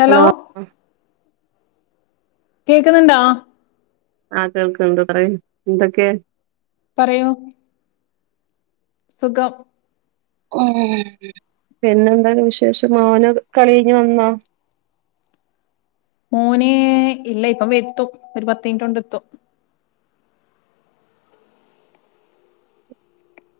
Hello കേക്കുന്ന്ണ്ടോ? ആഹ് കേൾക്ണ്ട്, പറി. എന്തൊക്കെ? പറയൂ സുഖം ഏഹ്. പിന്നെന്താണ് വിശേഷം, മോന് കള്യയ്ഞ്ഞ് വന്നോ? മോന് ഇല്ല ഇപ്പം വെത്തും ഒരു പത്തിൻറ്റോണ്ട് എത്തും.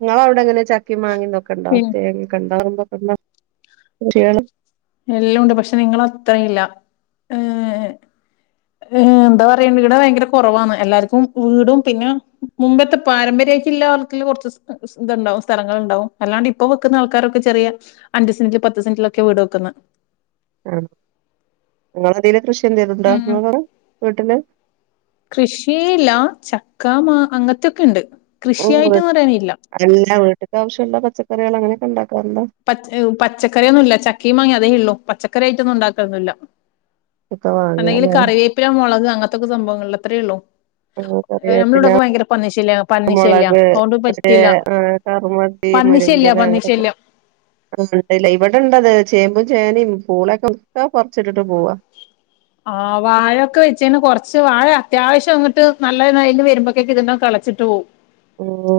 ഇങ്ങളവ്ടെ എങ്ങനെ ചക്കിം മാങ്ങിം തൊക്കെ ണ്ടോ? പിന്നെ തേങ്ങ്യെക്കെണ്ടോ [unintelligible] എല്ലൂണ്ട്. പക്ഷെ നിങ്ങളെ അത്രയില്ല. ഏഹ് ഹേ എന്താ പറയണ്ട് ഈടെ ഭയങ്കര കൊറവാന്ന് എല്ലാർക്കും വീടും പിന്നെ മുമ്പത്തെ പാരമ്പര്യായ്റ്റില്ലാ ക്കിൽ കുറച്ച് സ് സ് ഇതുണ്ടാവും സ്ഥലങ്ങള് ണ്ടാവും അല്ലാണ്ട് ഇപ്പൊ വെക്കുന്ന ആൾക്കാരൊക്കെ ചെറിയ അഞ്ച് സെന്റ പത്ത് സെന്റിലൊക്കെ വീട് വെക്കുന്നെ. ആഹ്. നിങ്ങളെന്തേലും കൃഷി എന്തേലും ണ്ടോ ഉം നിങ്ങളെ വീട്ടില്? കൃഷി ല്ലാ ചക്ക മാ അങ്ങൻത്തെക്കെ ഇണ്ട് കൃഷിയായിട്ട് ന്ന് പറയാനില്ല. എല്ല, വീട്ട്ക്കാവശ്യള്ള പച്ചറികൾ അങ്ങനെയൊക്കെ ഇണ്ടാക്കാറുണ്ടോ? പച്ച ഏഹ് പച്ചക്കറിയൊന്നും ഇല്ല ചക്കിം മാങ്ങിം അതേ ഉള്ളൂ പച്ചക്കറിയിട്ടൊന്നും ഉണ്ടാക്കൊന്നില്ല. ഒക്കെ അന്തെങ്കില് വാങ്ങാല്ലേ കറിവേപ്പിലാ മുളക് അങ്ങത്തൊക്ക സംഭവങ്ങളള്ള അത്രേ ഉള്ളു. ഓഹ് കറിവേപ്പില [unintelligible] പന്നിശല്യ മുളക് അതുകൊണ്ട് പറ്റില്ല [unintelligible] ആഹ് കറു [unintelligible] പന്നിശല്യ മുരിങ്ങൻ്റെല അങ്ങനൊക്കെ പന്നിശല്യം ഇണ്ടല്ലേ ഇവിടെ ഇണ്ടത് ചേമ്പും ചേനയും പൂളൊക്കെ ഒക്കെ പറിച്ചിട്ട് പോവാ ആഹ് വാഴൊക്കെ വെച്ചേന്ന് കൊറച്ച് വാഴ അത്യാവശ്യം അങ്ങിട്ട് നല്ലതിന്ന് വരുമ്പോക്കെക്കെ ഇതിങ്ങ കെളച്ചിട്ട് പോവും ഓഹ്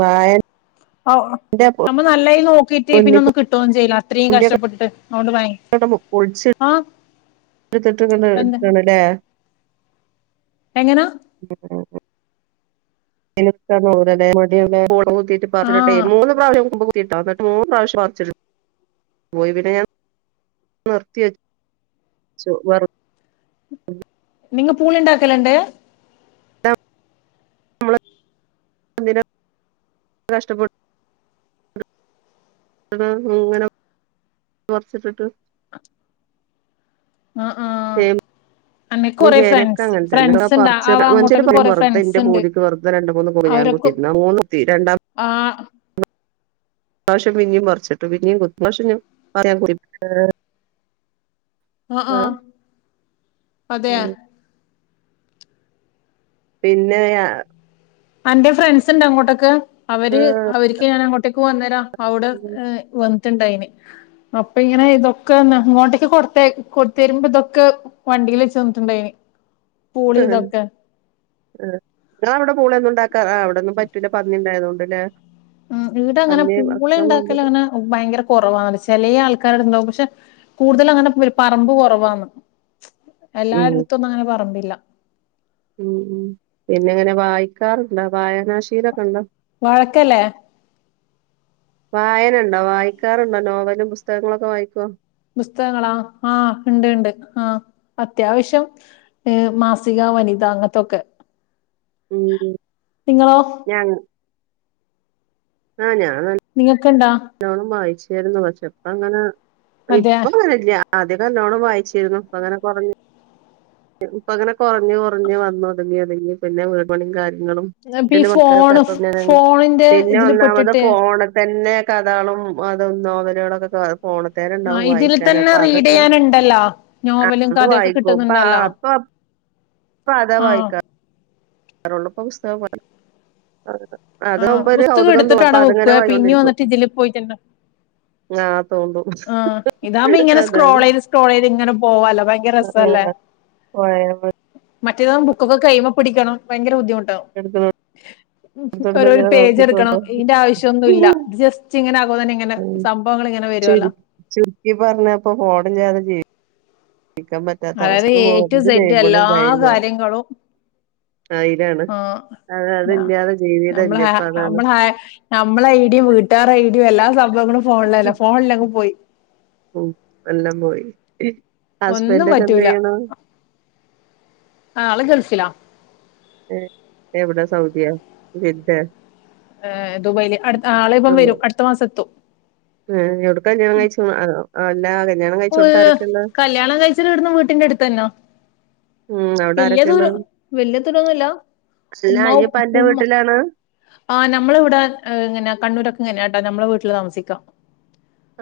വാഴ [unintelligible] നമ്മള് നല്ലയി നോക്കീട്ട് പിന്നെ ഒന്നും മുന്നിപ്പൊന്തിയൊക്കെ കിട്ടോന്നും ചെയ്ല അത്രയും കഷ്ട്ടപെട്ടിട്ട് അതോണ്ട് വാങ്ങി [unintelligible] പൊളിച് ആഹ ഇടുത്തിട്ട് ഇങ്ങണ്ട് ഇട്ക്കാണ്ലേ എങ്ങനാ [unintelligible] [unintelligible] ആ മൂന്ന് പ്രാവശ്യം കൊമ്പ് നിർത്തിട്ടോ ഇന്നിട്ട് മൂന്ന് പ്രാവശ്യം പർച്ചിട്ട് പോയി പിന്നെ ഞാൻ നിർത്തി വെച്ചു ച്ചു വെർ നിങ്ങ പൂളിണ്ടാക്കല്ണ്ട് നമ്മൾ എന്തിനാ ഇത്ര കഷ്ട്ടപ്പെട്ട് [unintelligible] ഇങ്ങനെ പർച്ചിട്ടിട്ട് ആഹ് ആഹ് ചേമ്പ് അന്നക്ക് മ്പും കൊറെ ചേനൊക്കെ ഫ്രണ്ട്സ് അങ്ങനെ തന്നെ ഫ്രണ്ട്സ് ഒക്കെ ഇണ്ട് ആ പർച്ച് അങ്ങോട്ടൊക്കെ [unintelligible] കൊറെ വെറുതെ ഫ്രണ്ട്സ് ഇന്റെ ഇണ്ട് പൂതിക്ക് വെറുതെ രണ്ട് മൂന്ന് പുള ഞാൻ അവരൊക്കെ കുത്തിട്ട്ണ്ട് മൂന്ന് കുത്തി രണ്ടാ ആഹ് ഇപ്രാവിശ്യം പിന്നിം പറിച്ചിട്ടു പിന്നിം കുത്തി ഇപ്രാവശ്യം ഞാന് [unintelligible] ആഹ ആഹ അതെയാ ഉം പിന്നെ യാ അന്റെ ഫ്രണ്ട്സ് ഇണ്ട് അങ്ങോട്ടേക്ക് അവര് അവര്ക്ക് ഞാൻ അങ്ങോട്ടേക്ക് പോന്നേരം അവുടെ ഹെ വന്നിട്ടുണ്ടായിന് അപ്പൊ ഇങ്ങനെ ഇതൊക്കെ ഇങ്ങോട്ടേക്ക് കൊടുത്ത കൊ തെരുമ്പോ ഇതൊക്കെ വണ്ടിൽ വെച്ച് തന്നിട്ടുണ്ടായിന് പൂളി ഉം ഇതൊക്കെ ആഹ് ഇങ്ങളവിടെ പൂളൊന്നും ഇണ്ടാക്കാൻ ആഹ് അവിടൊന്നും പറ്റൂല പന്നി ഇണ്ടായതോണ്ട്ല്ലേ ആഹ് ഈടെ അങ്ങനെ പൂള വേണ്ടിയത് ഇണ്ടാക്കലങ്ങനെ ഭയങ്കര കൊറവാണ് ചെലെ ആൾക്കാരെടെണ്ടാവും പക്ഷെ കൂടുതൽ അങ്ങനെ പറമ്പ് കൊറവാന്ന് ഉം എല്ലാരെടുത്തൊന്നും അങ്ങനെ പറമ്പില്ല ഉം ഉം പിന്നെ എങ്ങനെ വായിക്കാറുണ്ടോ വായനാശീലൊക്കെ ഇണ്ടോ വാഴക്കല്ലേ വായനണ്ടോ വായിക്കാറുണ്ടോ നോവലും പുസ്തകങ്ങളൊക്കെ വായിക്കോ പുസ്തകങ്ങളാ ആഹ് ഇണ്ട് ഇണ്ട് ആഹ അത്യാവശ്യം ഏഹ് മാസിക വനിത അങ്ങൻത്തൊക്കെ ഉം നിങ്ങളോ ഞാൻ ആഹ് ഞാൻ നിങ്ങക്ക് ഇണ്ടാ നല്ലോണം വായിച്ചിരുന്നു പക്ഷെ ഇപ്പ അങ്ങനെ മറ്റേ ഇപ്പ അങ്ങനെ ഇല്ല ആദ്യൊക്കെ നല്ലോണം വായിച്ചിരുന്നു ഇപ്പൊ അങ്ങനെ കൊറഞ്ഞു ഇപ്പങ്ങനെ കുറഞ്ഞ് കുറഞ്ഞ് വന്നു ഒതുങ്ങി ഒതുങ്ങി പിന്നെ വീട് പണിയും കാര്യങ്ങളും ഇപ്പ ഈ വീട്ടിൽ ഫോണ് [unintelligible] ഫോണിന്റെ പിന്നെ ഇതില് ഒന്നാമത് പെട്ടിട്ട് ഫോണ് തന്നെ കഥാളും അതും നോവലാളൊക്കെ ആഹ് ഫോണത്തേനണ്ടാവും ഇതിൽ വായിക്കാൻ തന്നെ അപ്പൊ റീഡ് അതൊക്കെ ചെയ്യാനുണ്ടല്ലോ ആഹ് നോവലും അത് കഥയൊക്കെ വായിക്കും ഇപ്പആഹ്, കിട്ടുന്നുണ്ടല്ലോ ആഹ് ഇപ്പം, ഇപ്പ അതാ ആഹ് വായിക്കാറൊള്ളു ഇപ്പം പുസ്തകം വായി അതാ, ആഹ് അതാവുമ്പോ ഒരു പുസ്തകം കൗതുകം തോന്നും എടുത്തിട്ട് അപ്പൊ അവിടെ അത്ങ്ങനെ വെക്കുക പിന്നെ വായിച്ചോണ്ടിരിക്കും. വന്നിട്ട് ഇതില് പോയിട്ടുണ്ട് ആഹ് തോണ്ടു. ആ, ഇതാവുമ്പോ ഇങ്ങനെ സ്ക്രോൾ ചെയ്ത് സ്ക്രോൾ ചെയ്ത് ഇങ്ങനെ പോവാലോ ഭ യങ്കര രസല്ലേ, മറ്റേത് ബുക്കൊക്കെ കൈയുമ്മ പിടിക്കണം ഭയങ്കര ബുദ്ധിമുട്ടാവും. [unintelligible] എടുക്കടുത്തടുത്ത് ഓരോരോ ഇങ്ങനെ പേജ് എടുക്കണം നോക്കിക്കോണ്ടോ ഇയിന്റെ ആവശ്യം ഒന്നു ഇല്ല. ഇത് ജസ്റ്റ് ഇങ്ങനെ ആക്കുമ്പ തന്നെ ഇങ്ങനെ ഉം, സംഭവങ്ങൾ ഇങ്ങനെ വരുവല്ലോ ചുരു ചുരുക്കി പറഞ്ഞ ഇപ്പ ഫോണില്ലാതെ ജീവി ക്കാൻ പറ്റാത്ത അവസ്ഥ. അതായത് എ ടു സെഡ് എല്ലാ [unintelligible] [unintelligible] ആ അയിലാണ്. ആഹ്, ന നമ്മളെ ഇല്ല ആഹ് ഇപ്പൊ അതാണ് നമ്മളെ ആഹ് നമ്മളെ ഐടിം വീട്ടുകാരെ ഐടിം എല്ലാ സംഭവങ്ങളും ഫോണിലല്ല ഫോൺ ഇല്ലങ്ങ് പോയി. ഉം, എല്ലാം പോയി. ഒന്നും ഹസ്ബൻന്റ് ഒക്കെ എന്താ പറ്റൂല ചെയ്യണ്? ആള് ഗൾഫ്‌ലാ ഏഹ്, എവിടെ സൗദിയ, ജിദ്ദേ? ഏഹ്, ദുബൈയില് അട് ആള് ഇപ്പം വെരും അടുത്ത മാസ എത്തും. ഏഹ്, എടുക്കാ കല്ല്യാണം കഴിച്ച് അതോ ആ, അല്ല കല്ല്യാണം കഴിച്ചോട്ത്ത് ആരെക്കെ ഇള്ളെ? കല്യാണം കഴിച്ചിട്ട് ഇവിടുന്ന് വെല്ല്യ ദൂരോ വെല്ല്യ ദൂരൊന്നൂല്ല. അല്ല ഉമ്മ, ഇയ്യ്പ്പ ഉ അന്റെ ഉമ്മ വീട്ടിലാണ് ആ, നമ്മള ഇവിടെ ഏഹ്, ഇങ്ങനെ കണ്ണൂരൊക്കെ ഇങ്ങനെട്ടാ നമ്മളെ വീട്ടില താമസിക്ക്.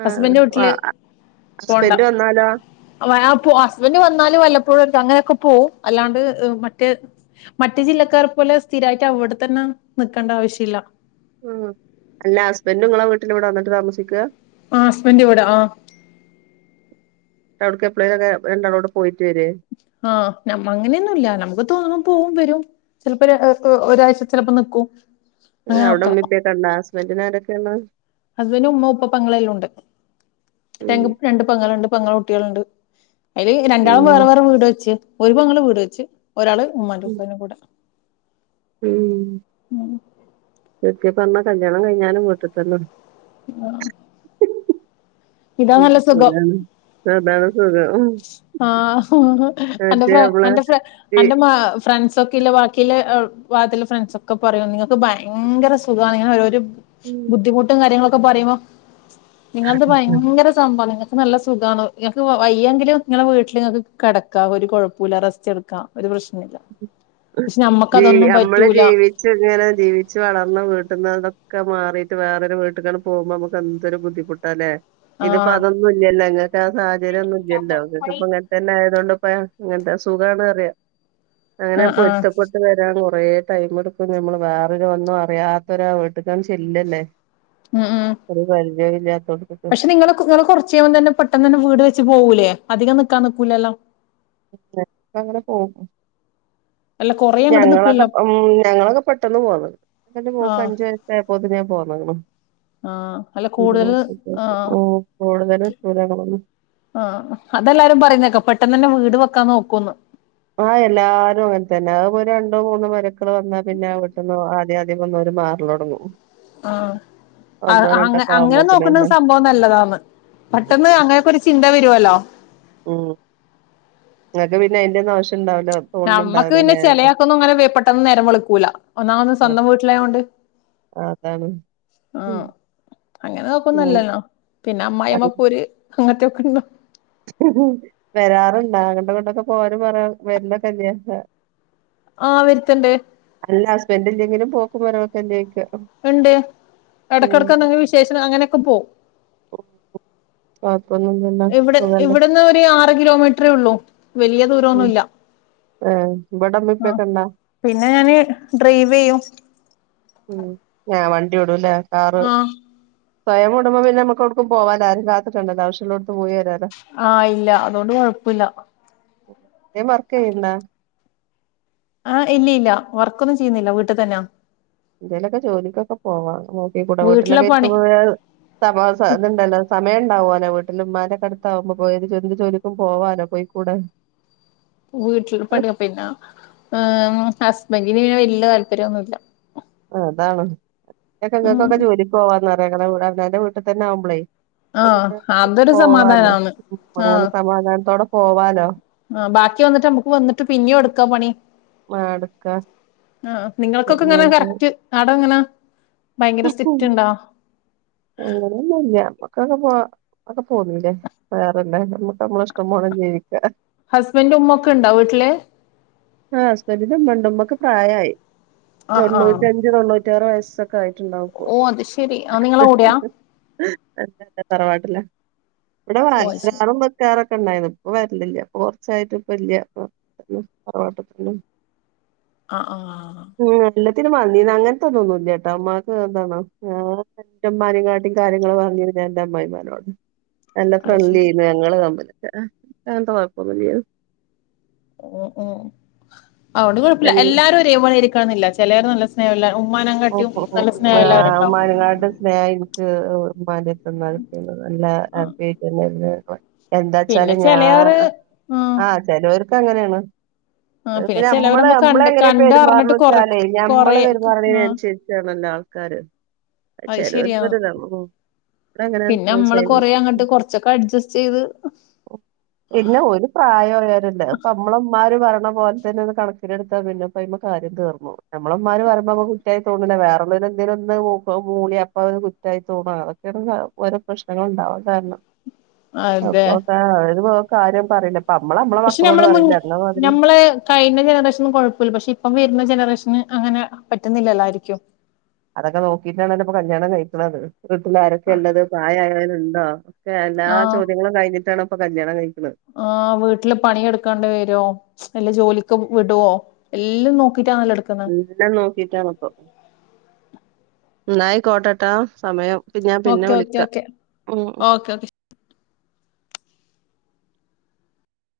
ആഹ്, വ പോണ്ട ഹസ്ബൻഡ് വന്നാലോ? [unintelligible] ഹസ്ബൻഡ് വന്നാലും വല്ലപ്പോഴും അങ്ങനെയൊക്കെ പോവും, അല്ലാണ്ട് ഇഹ് മറ്റേ മറ്റ് ജില്ലക്കാർ പോലെ സ്ഥിരായിട്ട് അവിടെ തന്നെ നിക്കണ്ട ആവശ്യല്ല. ഉം, അല്ല ഹസ്ബന്റു ഇങ്ങളെ വീട്ടില് ഇവിടെ വന്നിട്ട് താമസിക്ക്. ആഹ്, ഹസ്ബന്റിവടെ ആഹ്, എവിട്ക്കു എപ്പളേലെക്കെ രണ്ടാളൂടി പോയിട്ട് വെരേ? ആഹ്, നമ്മ അങ്ങനെയൊന്നുല്ല നമ്മക്ക് തോന്നും പോവും വെരും. ചിലപ്പോ ഒര് [unintelligible] ഒരാഴ്ച ചെലപ്പ നിക്കും. ഏഹ്, അവിടെ അങ്ങനൊക്കെ ഉമ്മി ഉപ്പ യൊക്കെ ഇണ്ടോ? ഹസ്ബെന്റിന് ആരൊക്കെ ഇളെള? ഹസ്ബൻഡു, ഉമ്മ, ഉപ്പ, പെങ്ങളെല്ലാ ഉണ്ട്. ഉം രങ്ക് രണ്ട് പെങ്ങള്ണ്ട് പെങ്ങളെ കുട്ടിളുണ്ട്. അയില് രണ്ടാളും ഉം വേറെ വേറെ വീട് വെച്ച്. ഒരു പെങ്ങള് വീട് വെച്ച്. ഒരാള് ഉമ്മാന്റി ഉം ഉപ്പാന്റി കൂടെ ഉം, ചുരുക്കി പറഞ്ഞ കല്ല്യാണം കഴിഞ്ഞാലും വീട്ടിൽ തന്നെ. ആഹ് ഹ്, ഹ് ഉം, സുഖം ശെരിയാണ്. ഇപ്പ അതാണ് സുഖം. ഉം ആഹ്, ഹാ അന്റെ മറ്റേ ഫ്രെ നമ്മളെ അന്റെ ഫ്രെ ജീ അന്റെ മാ ഫ്രണ്ട്സ് ഒക്കെ ഇല്ല ബാക്കി ഇല്ലെ എള് ഭാഗത്തില ഫ്രണ്ട്സ് ഒക്കെ പറയും നിങ്ങക്ക് ഭയങ്കര സുഖാണ് ഇങ്ങനെ ഓരോരു ഉം ബുദ്ധിമുട്ടും കാര്യങ്ങളൊക്കെ പറയുമ്പോ നിങ്ങൾത് ഭയങ്കര [unintelligible] നിങ്ങക്ക് നല്ല സുഖാണ്. നിങ്ങക്ക് വൈ ഇയ്യെങ്കിലും നിങ്ങളെ വീട്ടില് ഇങ്ങക്ക് കെടക്കാ ഒരു കൊഴപ്പൂല്ല റെസ്റ്റ് എടുക്കാ. ഒരു പ്രശ്നൂല്ല പക്ഷെ, നമ്മക്ക് അതൊന്നും പറ്റൂല. ഇച്ച് ഇങ്ങനെ ജീവിച്ച് വളർന്ന വീട്ട്ന്ന് അതൊക്കെ മാറിയിട്ട് വേറൊരു വീട്ട്ക്കാണ് പോവുമ്പോ നമുക്ക് എന്തൊരു ബുദ്ധിമു ട്ടാലേ, ഇതിപ്പോ ആഹ് അതൊന്നു ഇല്ലല്ലോ ഇങ്ങക്ക് ആ സാഹചര്യ ഒന്നു ഇല്ലല്ലോ ഇങ്ങക്ക് ഇപ്പ ഇങ്ങ തന്നെ ആയതോണ്ട് ഇപ്പ ഇങ്ങൻത്തെ സുഖാണ് പറിയ. അങ്ങനെ ആഹ് ആഹ് പൊരുത്തപെട്ട് വെരാൻ കൊറേ ടൈം എടുക്കും ഞമ്മള് വേറൊരു ഒന്നു അറിയാത്ത ഒരാ വീട്ട്ക്കാണ് ചെല്ല് അല്ലേ. ഉം ഉം ഒരു പരിചയ ഇല്ലാത്തോട്ത്ത്. പക്ഷെ നിങ്ങളൊക്കെ നിങ്ങള് കൊറച്ച് കഴിയുമ്പം തന്നെ പെട്ടെന്നന്നെ വീട് വെച്ച് പോകൂലേ അധികം നിക്കാൻ നിക്കൂലല്ലോ [unintelligible] അങ്ങന പോകും അല്ല കൊറേ അങ്ങട്ട് ഞങ്ങളൊക്കെ നിക്കൂലല്ലോ ഉം ഞങ്ങളൊക്കെ പെട്ടെന്ന് പോന്ന് അപ്പെന്റെ മോക്ക് ആഹ് അഞ്ചു വയസ്സ് ആയപ്പോത്തിന് ഞാൻ പോന്നേണ് ആഹ് അല്ല കൂടുതല് [unintelligible] ആഹ് ഓഹ് കൂടുതല് [unintelligible] ആഹ് അതെല്ലാരും പറയുന്നേക്കാം പെട്ടെന്ന് തന്നെ വീട് വെക്കാൻ നോക്കൂന്ന് ആഹ് എല്ലാരും അങ്ങനെ തന്നെ അതിപ്പോ രണ്ടോ മൂന്നോ മരുമക്കള് വന്നാ പിന്നെ ആ വിട്ട്ന്ന് ആദ്യം ആദ്യം വന്നൊരു മാർ [unintelligible] ആഹ് അത് അങ്ങ അങ്ങനെ ആവുമ്പോത്തിന് നോക്കുന്ന തന്നെ സംഭവം നല്ലതാണ് പെട്ടെന്ന് ഉം അങ്ങനൊക്കെ ഒരു ചിന്ത വരുവല്ലോ ഉം നിങ്ങക്ക് പിന്നെ അതിന്റെന്നും ആവശ്യ നമ്മക്ക് പിന്നെ ചെലയാക്കൊന്നും അങ്ങനെ വേ പെട്ടെന്ന് നേരം വെളുക്കൂല ഒന്നാമത് സ്വന്തം വീട്ടിലായൊണ്ട് ആഹ് അതാണ് ഉം അങ്ങനെ ഉം നോക്കൊന്നുല്ലല്ലോ പിന്നെ അത് അമ്മായിമ്മ പോര് അങ്ങനത്തേക്ക ഉണ്ടോ വരാറുണ്ടാ അങ്ങട്ടും ഇങ്ങാട്ടൊക്കെ പോവാനും പറ വരല് തന്നെയാ അഹ് ആഹ് വരുത്ത്ണ്ട് അല്ല ഹസ്ബൻഡ് ഇല്ലെങ്കിലും പോക്കും വരവൊക്കെ ഇല്ലേ ചോയ്ക്കാ ഇണ്ട് എടക്കെടക്ക് എന്തെങ്കിലും വിശേഷക്കെ അങ്ങനേക്കെ പോവും കൊയപ്പൊന്നും ഇവിടെ ഇവിടന്ന് ഒരു ആറ് കിലോമീറ്ററേ ഉള്ളൂ വലിയ ദൂ ഉം ആഹ് ഇബടെ ഉമ്മേം ഉം ഉപ്പേക്ക ഇണ്ടാ പിന്നെ ഞാന് ഡ്രൈവ് ചെയ്യും ഉം ഞാ വണ്ടി ഓടൂല്ലേ കാറ് ആഹ് സ്വയം കൂടുമ്പം പിന്നെ നമുക്ക് എവിടുക്കും പോവാല്ലോ ആരേം കാത്ത് [unintelligible] ആവശ്യോള്ളോടത്ത് പോയി വരല്ലോ ആഹ് ഇല്ല അതൊണ്ട് കൊഴപ്പല്ല നീ വർക്ക് ചെയ്യ്ണ്ടാ ആഹ് ഇല്യ ഇല്ല വർക്കൊന്നും ചെയ്യുന്നില്ല വീട്ടിൽ തന്നാ എന്തേലൊക്കെ ജോലിക്കൊക്കെ പോവാ നോക്കി കുടേ വീട്ടിലെ വീട്ടിലൊക്കെ പണി ഇരിക്കുമ്പൊഴ സമ സ ഇതുണ്ടല്ലോ സമയ ഉണ്ടാവുമല്ലോ വീട്ടില് ഉമ്മന്റെക്കെടുത്ത് ആവുമ്പോ പോയൊരു ചെറിയൊരു ജോലി ഇപ്പൊ പോവാല്ലോ പൊയ്ക്കൂടെ വീട്ടില് പണി വെപ്പ് തന്ന ഏഹ് ഹസ്ബൻഡിന് വല്യ താല്പര്യോന്നുല്ല ആഹ് അതാണ് [unintelligible] ഉം ഞങ്ങക്കൊക്കെ ജോലിക്ക് പോവാന്ന് [unintelligible] അങ്ങനെ വീട്ടിൽ തന്നെ ആവുമ്പളേ ആഹ് [unintelligible] അതൊരു പോവാല്ലോ സമാധാനാണ് ഉം അങ്ങനെ ആഹ് സമാധാനത്തോടെ പോവാലോ ആഹ് ബാക്കി വന്നിട്ട് നമ്മുക്ക് വന്നിട്ട് പിന്നെയും എവിടുക്കാ പണി മടുക്ക ആഹ് നിങ്ങളക്കൊക്കെ ഇങ്ങനെ കറക്റ്റ് ആട എങ്ങനാ ഭയങ്കര സ്ട്രിക്റ്റ് ഉണ്ടോ അങ്ങനൊന്നുംല്ല അമ്മക്കൊക്ക പോവാം അവിടെ പോന്നൂല്ലേ വേറെല്ലാ അമ്മുക്ക് അമ്മള ഇഷ്ടം പോലെ ജീവിക്കാ ഹസ്ബൻഡും ഉമ്മൊക്ക ഇണ്ട വീട്ടില് ആഹ് ഹസ്ബൻഡിന് ഉമ്മണ്ട് ഉമ്മക്ക് പ്രായായി ആഹ് ആഹ് തൊണ്ണൂറ്റഞ്ച് തൊണ്ണൂ [unintelligible] വയസ്സൊക്കെ ആയിട്ടുണ്ടാവും ഇപ്പൊ ഓഹ് അത് ശെരി അവൻ നിങ്ങളെ കൂടെയാ [unintelligible] തറവാട്ടിലാ ഇവിടെ ഓ അത് ശരി [unintelligible] ക്കറൊക്കെ ഉണ്ടായിരുന്നു ഇപ്പ വരലില്ല ഇപ്പോ കുറച്ചായിട്ട് ഇപ്പ ഇല്യ [unintelligible] ആഹ് ആഹ് ഉം എല്ലത്തിനും മതി അങ്ങൻത്തെതൊന്നുല്ല ട്ടോ ഇമ്മാക്ക് എന്താണോ ന്റെ ഇമ്മാനെകാട്ടിം കാര്യങ്ങള് പർഞര ഇന്റെ അമ്മായിമാനോട നല്ല അത് ഫ്രണ്ട്ലി ശരി ആയിരുന്നു ഞങ്ങള് തമ്മില് അങ്ങൻത്തെ കൊഴപ്പൊന്നുല്ലായിരുന്നു ഉം ഉം അതോണ്ട് കോഴപ്പല്ല എല്ലാരും ഒരെ പോലാഴിരിക്കണം ന്നില്ല ചെലോര് നല്ല സ്നേഹല്ല ഉമ്മാനെങ്കാട്ടിം നല്ല സ്നേഹല്ലവര് ഇണ്ടാവും വഴനാട് ഇൻക്ക് ഇമ്മാന്റെ അട്ത്ത്ന്നാ കിട്ടിയത് നല്ല ഹാപ്പി ആയിട്ടന്നെ [unintelligible] എന്താ ച്ചാല് പിന്നെ ഞാ ചിലവര് ആഹ് ആ ചെലോർക്ക് അങ്ങനെണ് അ ആഹ് പിന്നെ ചിലവര് നമ്മള് നമ്മ നമ്മളെ കണ്ട് എങ്ങനെ പെരുമാറ്ണ കണ്ടറിഞ്ഞിട്ട് കൊറ വെച്ചാലേ ഞമ്മള് കൊറേ പെരുമാറ്ണെനൻ ആഹ് രിച്ചാണല്ലോ ആൾക്കാര് അത് ശരിയാ ചെലോൽക്ക് ഒര്താ പിന്നെ നമ്മള് കൊറേ അങ്ങട്ട് കൊർച്ചക്ക അഡ്ജസ്റ്റ് ചെയ്ത് ഓ പിന്നെ ഓല് പ്രായയൊരല്ലേ അപ്പ നമ്മളമ്മാര് പറിണ പോൽ തന്നെ അത് കണക്കിലെടുത്താ പിന്നെ അയ്മ കാര്യം തീർന്നു നമ്മളമ്മര് പറിമ്പം നമ്മക്ക് കു കുറ്റായി തോന്ന്ണ വേറേള്ളോര് എന്തേലും ഒന്ന് മൂളി അപ്പ അത് കുറ്റായി തോന്നും അതൊക്കെണ് ഓരോ പ്രശ്നങ്ങള് ഇണ്ടാവാൻ കാര്ണം ഉ [inaudible] അപ്പൊ അത് പോ കാര്യം പറയിണ് ഇപ്പ നമ്മള നമ്മളെ പക്ഷെ മക്കളോട് നമ്മള് പറിണ മുന്നി അന്ന മാതിരി നമ്മള് കഴിഞ്ഞ ജനറേഷനും കോഴപ്പല്ല പക്ഷെ ഇപ്പം വര്ന്ന ജനറേഷന് അങ്ങനെ പറ്റുന്നില്ലല്ലായിരിക്കും അതൊക്കെ നോക്കിട്ടാണ്ല്ലോ ഇപ്പ കല്യാണം കഴിക്ക്ണത് വീട്ടിലാരൊക്കെ ഇള്ളത് പ്രായായോല് ഇണ്ടോ എല്ലാ ചോദ്യങ്ങളും കഴിഞ്ഞിട്ടാണ് ഇപ്പ കല്യാണം കഴിക്ക്ണത് ആ വീട്ടില് പണി എടുക്കാണ്ട് വരും നല്ല ജോലിക്ക് വിടോ എല്ലാം നോക്കിട്ടാണല്ലോ എട്ക്ക് എല്ലം നോക്കിട്ടാണ്പ്പൊ ന്നാ അയികോട്ടട്ടോ സമയം ഞാൻ പിന്നെ ഓക്കെ ഓക്കെ വിളിക്ക ഓക്കെ ഉം ഓക്കെ ഓക്കെ